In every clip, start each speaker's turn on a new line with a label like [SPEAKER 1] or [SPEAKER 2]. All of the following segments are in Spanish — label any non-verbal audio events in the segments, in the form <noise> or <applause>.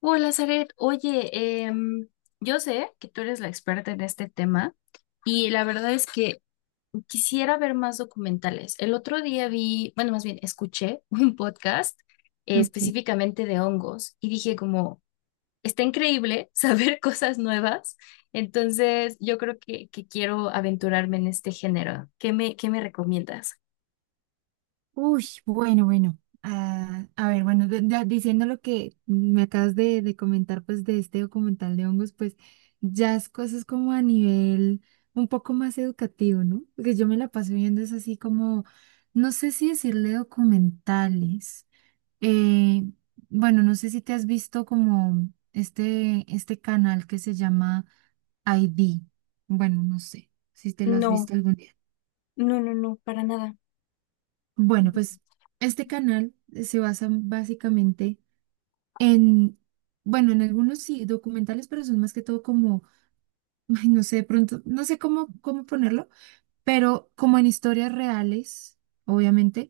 [SPEAKER 1] Hola, Zaret. Oye, em, yo sé que tú eres la experta en este tema y la verdad es que quisiera ver más documentales. El otro día vi, bueno, más bien escuché <laughs> un podcast
[SPEAKER 2] Ok.
[SPEAKER 1] específicamente de hongos y dije como, está increíble saber <laughs> cosas nuevas. Entonces, yo creo que quiero aventurarme en este género. ¿Qué me recomiendas?
[SPEAKER 2] Uy, bueno, bueno. Ah, a ver, bueno, ya diciendo lo que me acabas de comentar, pues de este documental de hongos, pues ya es cosas como a nivel un poco más educativo, ¿no? Porque yo me la paso viendo es así como, no sé si decirle documentales. Eh, bueno, no sé si te has visto como este canal que se llama ID. Bueno, no sé si te lo has
[SPEAKER 1] No,
[SPEAKER 2] visto algún día.
[SPEAKER 1] no, no, no, para nada.
[SPEAKER 2] Bueno,
[SPEAKER 1] Ujú.
[SPEAKER 2] pues este canal se basa básicamente en, bueno, en algunos sí documentales, pero son más que todo como, <laughs> ay, no sé, de pronto, no sé cómo ponerlo, pero como en historias reales, obviamente,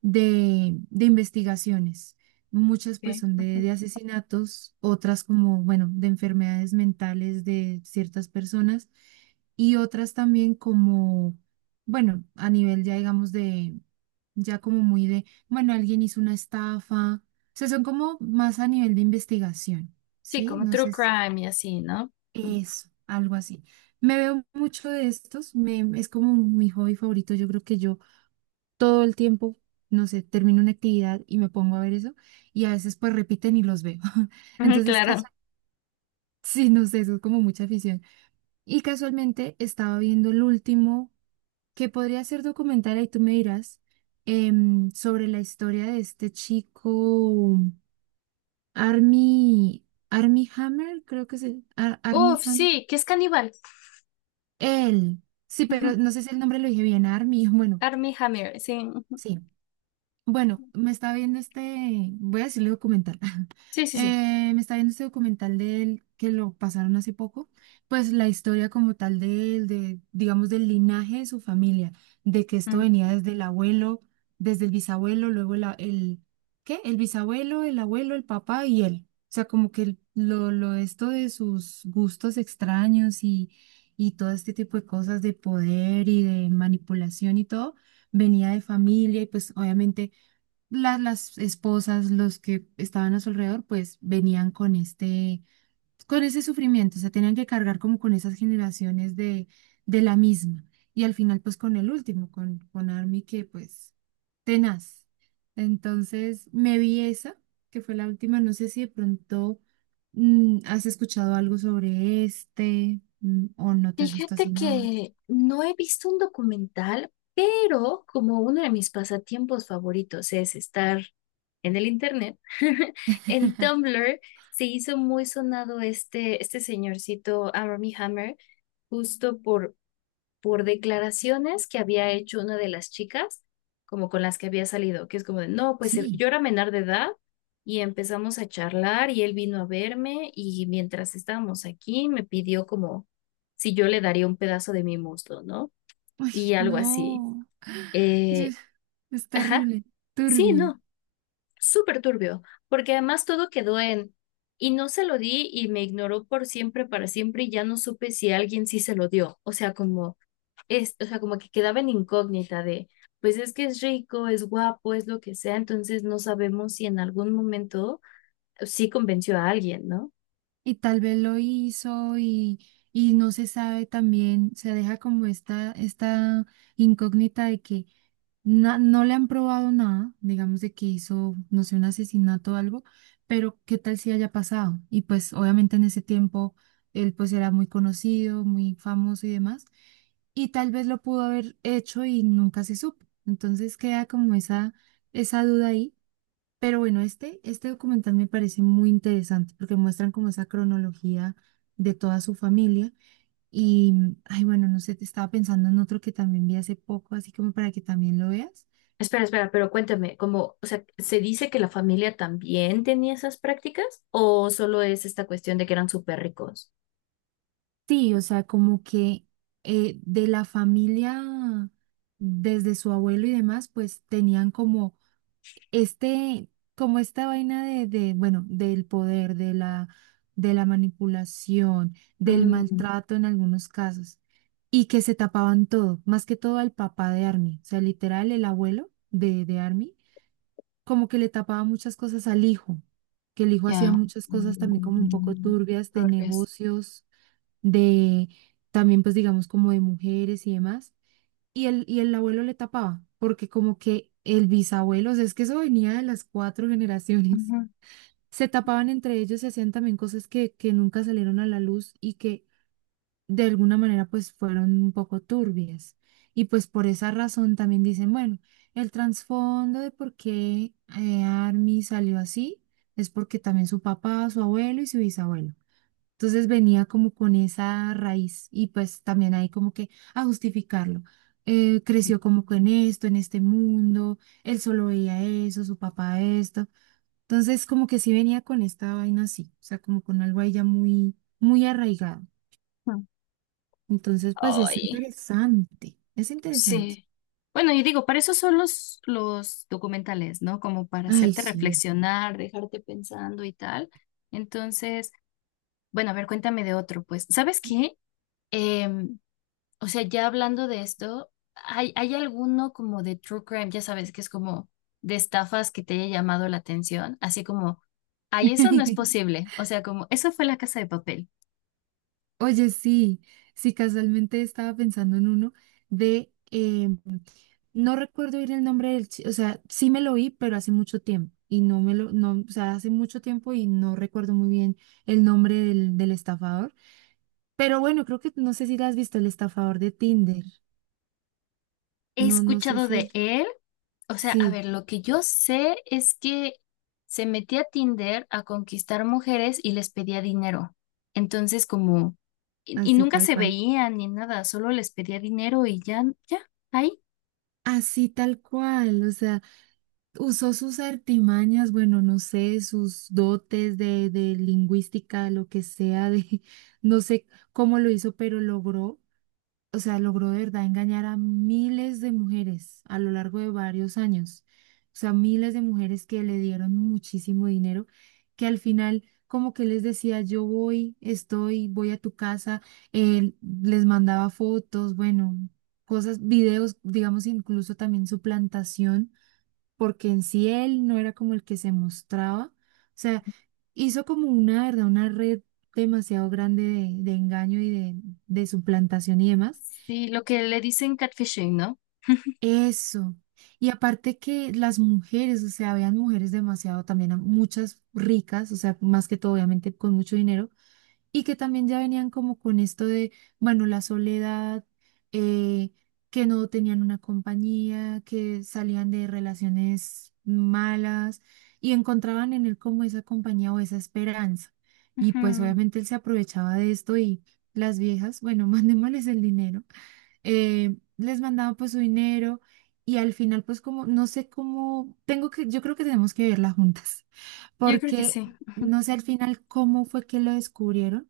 [SPEAKER 2] de investigaciones. Muchas pues
[SPEAKER 1] Ok,
[SPEAKER 2] son
[SPEAKER 1] ujú.
[SPEAKER 2] de asesinatos, otras como, bueno, de enfermedades mentales de ciertas personas y otras también como, bueno, a nivel ya digamos de, ya como muy de, bueno, alguien hizo una estafa. O sea, son como más a nivel de investigación,
[SPEAKER 1] Sí,
[SPEAKER 2] ¿sí?
[SPEAKER 1] como
[SPEAKER 2] No
[SPEAKER 1] true
[SPEAKER 2] sé si
[SPEAKER 1] crime y así, ¿no?
[SPEAKER 2] eso, algo así. Me veo mucho de estos, me, es como mi hobby favorito. Yo creo que yo todo el tiempo, no sé, termino una actividad y me pongo a ver eso, y a veces pues repiten y los veo. <laughs>
[SPEAKER 1] Ujú,
[SPEAKER 2] Entonces,
[SPEAKER 1] claro.
[SPEAKER 2] casual, sí, no sé, eso es como mucha afición. Y casualmente estaba viendo el último, que podría ser documental, ahí tú me dirás, sobre la historia de este chico, Army, Army Hammer, creo que es el Army
[SPEAKER 1] Uf,
[SPEAKER 2] Hammer.
[SPEAKER 1] sí, que es caníbal.
[SPEAKER 2] Él, sí,
[SPEAKER 1] Ujú,
[SPEAKER 2] pero no sé si el nombre lo dije bien, Army, bueno,
[SPEAKER 1] Armie Hammer, sí, ujú.
[SPEAKER 2] sí. Bueno, me está viendo este, voy a decirle documental.
[SPEAKER 1] Sí, sí, sí.
[SPEAKER 2] Me está viendo este documental de él que lo pasaron hace poco, pues la historia como tal de él, de, digamos, del linaje de su familia, de que esto
[SPEAKER 1] Ujú.
[SPEAKER 2] venía desde el abuelo, desde el bisabuelo, luego el ¿qué? El bisabuelo, el abuelo, el papá y él. O sea, como que lo de esto de sus gustos extraños y todo este tipo de cosas de poder y de manipulación y todo, venía de familia y pues obviamente las esposas, los que estaban a su alrededor, pues venían con este, con ese sufrimiento, o sea, tenían que cargar como con esas generaciones de la misma. Y al final, pues con el último, con Army, que pues tenaz. Entonces, me vi esa, que fue la última, no sé si de pronto has escuchado algo sobre este, o no te has visto así
[SPEAKER 1] Fíjate
[SPEAKER 2] nada.
[SPEAKER 1] que no he visto un documental, pero como uno de mis pasatiempos favoritos es estar en el internet, <laughs> en
[SPEAKER 2] <laughs>
[SPEAKER 1] Tumblr se hizo muy sonado este señorcito Armie Hammer, justo por declaraciones que había hecho una de las chicas, como con las que había salido, que es como de, no, pues
[SPEAKER 2] Sí,
[SPEAKER 1] yo era menor de edad y empezamos a charlar y él vino a verme y mientras estábamos aquí me pidió como si yo le daría un pedazo de mi muslo, ¿no? Y algo así.
[SPEAKER 2] no, yo-
[SPEAKER 1] Eh,
[SPEAKER 2] es
[SPEAKER 1] ajá,
[SPEAKER 2] terrible,
[SPEAKER 1] sí,
[SPEAKER 2] turbio.
[SPEAKER 1] no, súper turbio, porque además todo quedó en... Y no se lo di y me ignoró por siempre, para siempre, y ya no supe si alguien sí se lo dio. O sea, como es, o sea, como que quedaba en incógnita de, pues es que es rico, es guapo, es lo que sea, entonces no sabemos si en algún momento sí convenció a alguien, ¿no?
[SPEAKER 2] Y tal vez lo hizo y no se sabe también, se deja como esta incógnita de que no le han probado nada, digamos de que hizo, no sé, un asesinato o algo, pero qué tal si haya pasado. Y pues obviamente en ese tiempo él pues era muy conocido, muy famoso y demás, y tal vez lo pudo haber hecho y nunca se supo. Entonces queda como esa duda ahí. Pero bueno, este documental me parece muy interesante porque muestran como esa cronología de toda su familia. Y, mm, ay, bueno, no sé, te estaba pensando en otro que también vi hace poco, así como para que también lo veas.
[SPEAKER 1] Espera, espera, pero cuéntame, como, o sea, ¿se dice que la familia también tenía esas prácticas o solo es esta cuestión de que eran súper ricos?
[SPEAKER 2] Sí, o sea, como que de la familia, desde su abuelo y demás, pues tenían como este, como esta vaina bueno, del poder, de de la manipulación, del
[SPEAKER 1] Mm,
[SPEAKER 2] maltrato en algunos casos, y que se tapaban todo, más que todo al papá de Army, o sea, literal, el abuelo de Army, como que le tapaba muchas cosas al hijo, que el hijo hacía
[SPEAKER 1] ya.
[SPEAKER 2] muchas cosas también como un poco
[SPEAKER 1] Mm,
[SPEAKER 2] turbias de
[SPEAKER 1] tal vez.
[SPEAKER 2] negocios, de también, pues digamos, como de mujeres y demás y el abuelo le tapaba, porque como que el bisabuelo, o sea, es que eso venía de las cuatro <laughs> generaciones.
[SPEAKER 1] Ujú.
[SPEAKER 2] Se tapaban entre ellos y hacían también cosas que nunca salieron a la luz y que de alguna manera pues fueron un poco turbias. Y pues por esa razón también dicen, bueno, el trasfondo de por qué Army salió así es porque también su papá, su abuelo y su bisabuelo. Entonces venía como con esa raíz y pues también ahí como que a justificarlo. Creció como con esto, en este mundo, él solo veía eso, su papá esto. Entonces como que sí venía con esta vaina así, o sea, como con algo ahí ya muy, muy arraigado.
[SPEAKER 1] Mm.
[SPEAKER 2] Entonces pues es
[SPEAKER 1] Ay.
[SPEAKER 2] interesante, es interesante.
[SPEAKER 1] Sí. Bueno, y digo, para eso son los documentales, ¿no? Como para
[SPEAKER 2] Ay,
[SPEAKER 1] hacerte
[SPEAKER 2] sí.
[SPEAKER 1] reflexionar, dejarte pensando y tal. Entonces, bueno, a ver, cuéntame de otro, pues. ¿Sabes qué? Em, o sea, ya hablando de esto, ¿hay alguno como de true crime, ya sabes, que es como de estafas que te haya llamado la atención? Así como, ay, eso no es
[SPEAKER 2] <laughs>
[SPEAKER 1] posible. O sea, como, eso fue La Casa de Papel.
[SPEAKER 2] Oye, sí, sí, casualmente estaba pensando en uno de, no recuerdo ir el nombre del, o sea, sí me lo vi, pero hace mucho tiempo y no me lo, no, o sea, hace mucho tiempo y no recuerdo muy bien el nombre del estafador. Pero bueno, creo que no sé si la has visto, el estafador de Tinder.
[SPEAKER 1] He
[SPEAKER 2] No, no sé
[SPEAKER 1] escuchado de
[SPEAKER 2] si,
[SPEAKER 1] él. O sea, a
[SPEAKER 2] sí,
[SPEAKER 1] ver, lo que yo sé es que se metía a Tinder a conquistar mujeres y les pedía dinero. Entonces, como, y
[SPEAKER 2] así
[SPEAKER 1] nunca
[SPEAKER 2] tal
[SPEAKER 1] se
[SPEAKER 2] cual.
[SPEAKER 1] veían ni nada, solo les pedía dinero y ya, ya, ahí.
[SPEAKER 2] Así tal cual, o sea, usó sus artimañas, bueno, no sé, sus dotes de lingüística, lo que sea, de, <laughs> no sé cómo lo hizo, pero logró o sea, logró de verdad engañar a miles de mujeres a lo largo de varios años. O sea, miles de mujeres que le dieron muchísimo dinero, que al final como que les decía, yo voy, estoy, voy a tu casa, él les mandaba fotos, bueno, cosas, videos, digamos, incluso también su plantación, porque en sí él no era como el que se mostraba. O sea, hizo como una, ¿verdad? Una red demasiado grande de engaño y de suplantación y demás.
[SPEAKER 1] Sí, lo que le dicen catfishing, no.
[SPEAKER 2] Eso. Y aparte que las mujeres, o sea, habían mujeres demasiado también, muchas ricas, o sea, más que todo, obviamente, con mucho dinero, y que también ya venían como con esto de, bueno, la soledad, eh, que no tenían una compañía, que salían de relaciones malas y encontraban en él como esa compañía o esa esperanza. Y pues
[SPEAKER 1] Ujú,
[SPEAKER 2] obviamente él se aprovechaba de esto y las viejas, bueno, <laughs> mandémosles el dinero les mandaba pues su dinero y al final pues como, no sé cómo, tengo que, yo creo que tenemos que verla juntas, <laughs>
[SPEAKER 1] yo creo que
[SPEAKER 2] porque
[SPEAKER 1] sí.
[SPEAKER 2] no sé al final cómo fue que lo descubrieron,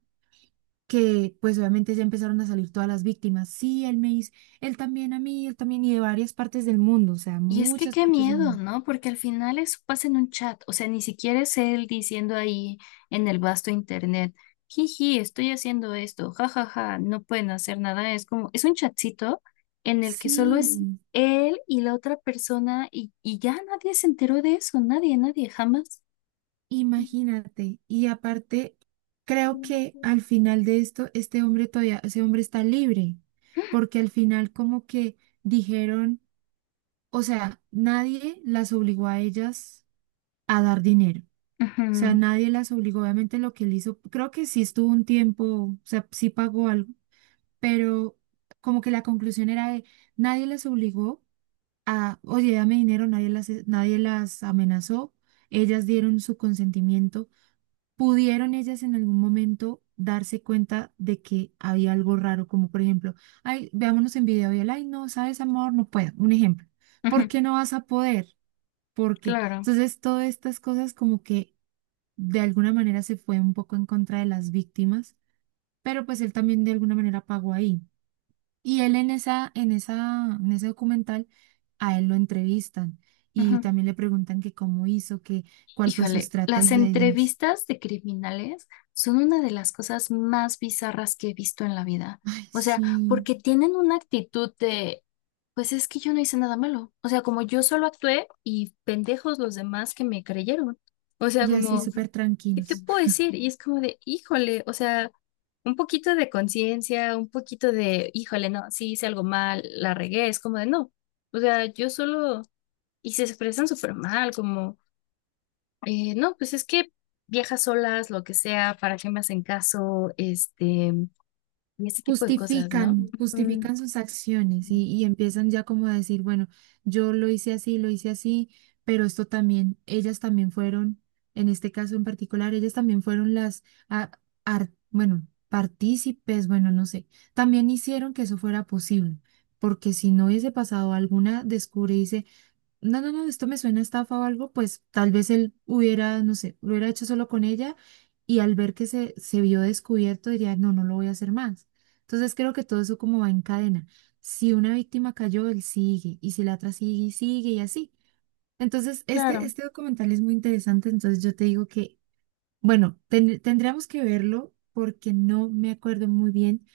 [SPEAKER 2] que pues obviamente ya empezaron a salir todas las víctimas, sí, él me hizo, él también a mí, él también y de varias partes del mundo, o sea,
[SPEAKER 1] Y es que
[SPEAKER 2] muchas
[SPEAKER 1] qué
[SPEAKER 2] partes del
[SPEAKER 1] miedo,
[SPEAKER 2] mundo.
[SPEAKER 1] ¿no? Porque al final eso pasa en un chat, o sea, ni siquiera es él diciendo ahí en el vasto internet, jiji, estoy haciendo esto, jajaja, no pueden hacer nada, es como, es un chatcito en el que solo es
[SPEAKER 2] Sí,
[SPEAKER 1] él y la otra persona y ya nadie se enteró de eso, nadie, nadie, jamás.
[SPEAKER 2] imagínate, y aparte, creo que
[SPEAKER 1] Ujú,
[SPEAKER 2] al final de esto, este hombre todavía, ese hombre está libre, porque al final como que dijeron, o sea, nadie las obligó a ellas a dar dinero. O sea, nadie las obligó, obviamente lo que él hizo, creo que sí estuvo un tiempo, o sea, sí pagó algo, pero como que la conclusión era de nadie las obligó a, oye, dame dinero, nadie las, nadie las amenazó, ellas dieron su consentimiento, pudieron ellas en algún momento darse cuenta de que había algo raro, como por ejemplo, ay, veámonos en video y él, ay, no, sabes, amor, no puedo, un ejemplo, ¿por
[SPEAKER 1] ujú,
[SPEAKER 2] qué no vas a poder? Porque
[SPEAKER 1] claro.
[SPEAKER 2] entonces todas estas cosas como que de alguna manera se fue un poco en contra de las víctimas, pero pues él también de alguna manera pagó ahí. Y él en esa, en ese documental a él lo entrevistan y también le preguntan que cómo hizo, que cuál fue su
[SPEAKER 1] Híjole, las
[SPEAKER 2] estrategia y demás.
[SPEAKER 1] entrevistas de criminales son una de las cosas más bizarras que he visto en la vida.
[SPEAKER 2] Ay,
[SPEAKER 1] O sea,
[SPEAKER 2] sí,
[SPEAKER 1] porque tienen una actitud de, pues es que yo no hice nada malo. O sea, como yo solo actué y pendejos los demás que me creyeron. O sea,
[SPEAKER 2] y así
[SPEAKER 1] como,
[SPEAKER 2] súper
[SPEAKER 1] ¿qué te
[SPEAKER 2] tranquilos.
[SPEAKER 1] puedo decir? Y es como de, híjole, o sea, un poquito de conciencia, un poquito de, híjole, no, sí hice algo mal, la regué. Es como de, no. O sea, yo solo... Y se expresan súper mal, como... no, pues es que viajas solas, lo que sea, para qué me hacen caso, este, y ese tipo de cosas, ¿no?
[SPEAKER 2] Justifican,
[SPEAKER 1] Ujú,
[SPEAKER 2] justifican sus acciones y empiezan ya como a decir, bueno, yo lo hice así, pero esto también, ellas también fueron, en este caso en particular, ellas también fueron las, a- bueno, partícipes, bueno, no sé, también hicieron que eso fuera posible, porque si no hubiese pasado alguna no, no, no, esto me suena a estafa o algo, pues tal vez él hubiera, no sé, lo hubiera hecho solo con ella y al ver que se vio descubierto diría, no, no lo voy a hacer más. Entonces creo que todo eso como va en cadena. Si una víctima cayó, él sigue y si la otra sigue y sigue y así. Entonces,
[SPEAKER 1] claro.
[SPEAKER 2] este documental es muy interesante, entonces yo te digo que, bueno, tendríamos que verlo porque no me acuerdo muy bien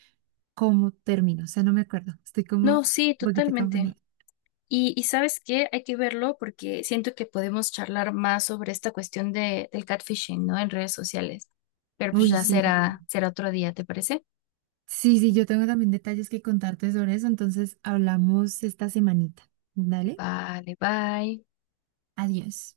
[SPEAKER 2] cómo terminó, o sea, no me acuerdo, estoy como un
[SPEAKER 1] No, sí,
[SPEAKER 2] poquito
[SPEAKER 1] totalmente.
[SPEAKER 2] confundida.
[SPEAKER 1] Y ¿sabes qué? Hay que verlo porque siento que podemos charlar más sobre esta cuestión de, del catfishing, ¿no? En redes sociales. Pero pues
[SPEAKER 2] Uy,
[SPEAKER 1] ya
[SPEAKER 2] sí.
[SPEAKER 1] será, será otro día, ¿te parece?
[SPEAKER 2] Sí, sí, yo tengo también detalles que contarte sobre eso, entonces hablamos esta semanita. Dale,
[SPEAKER 1] Vale, bye.
[SPEAKER 2] adiós.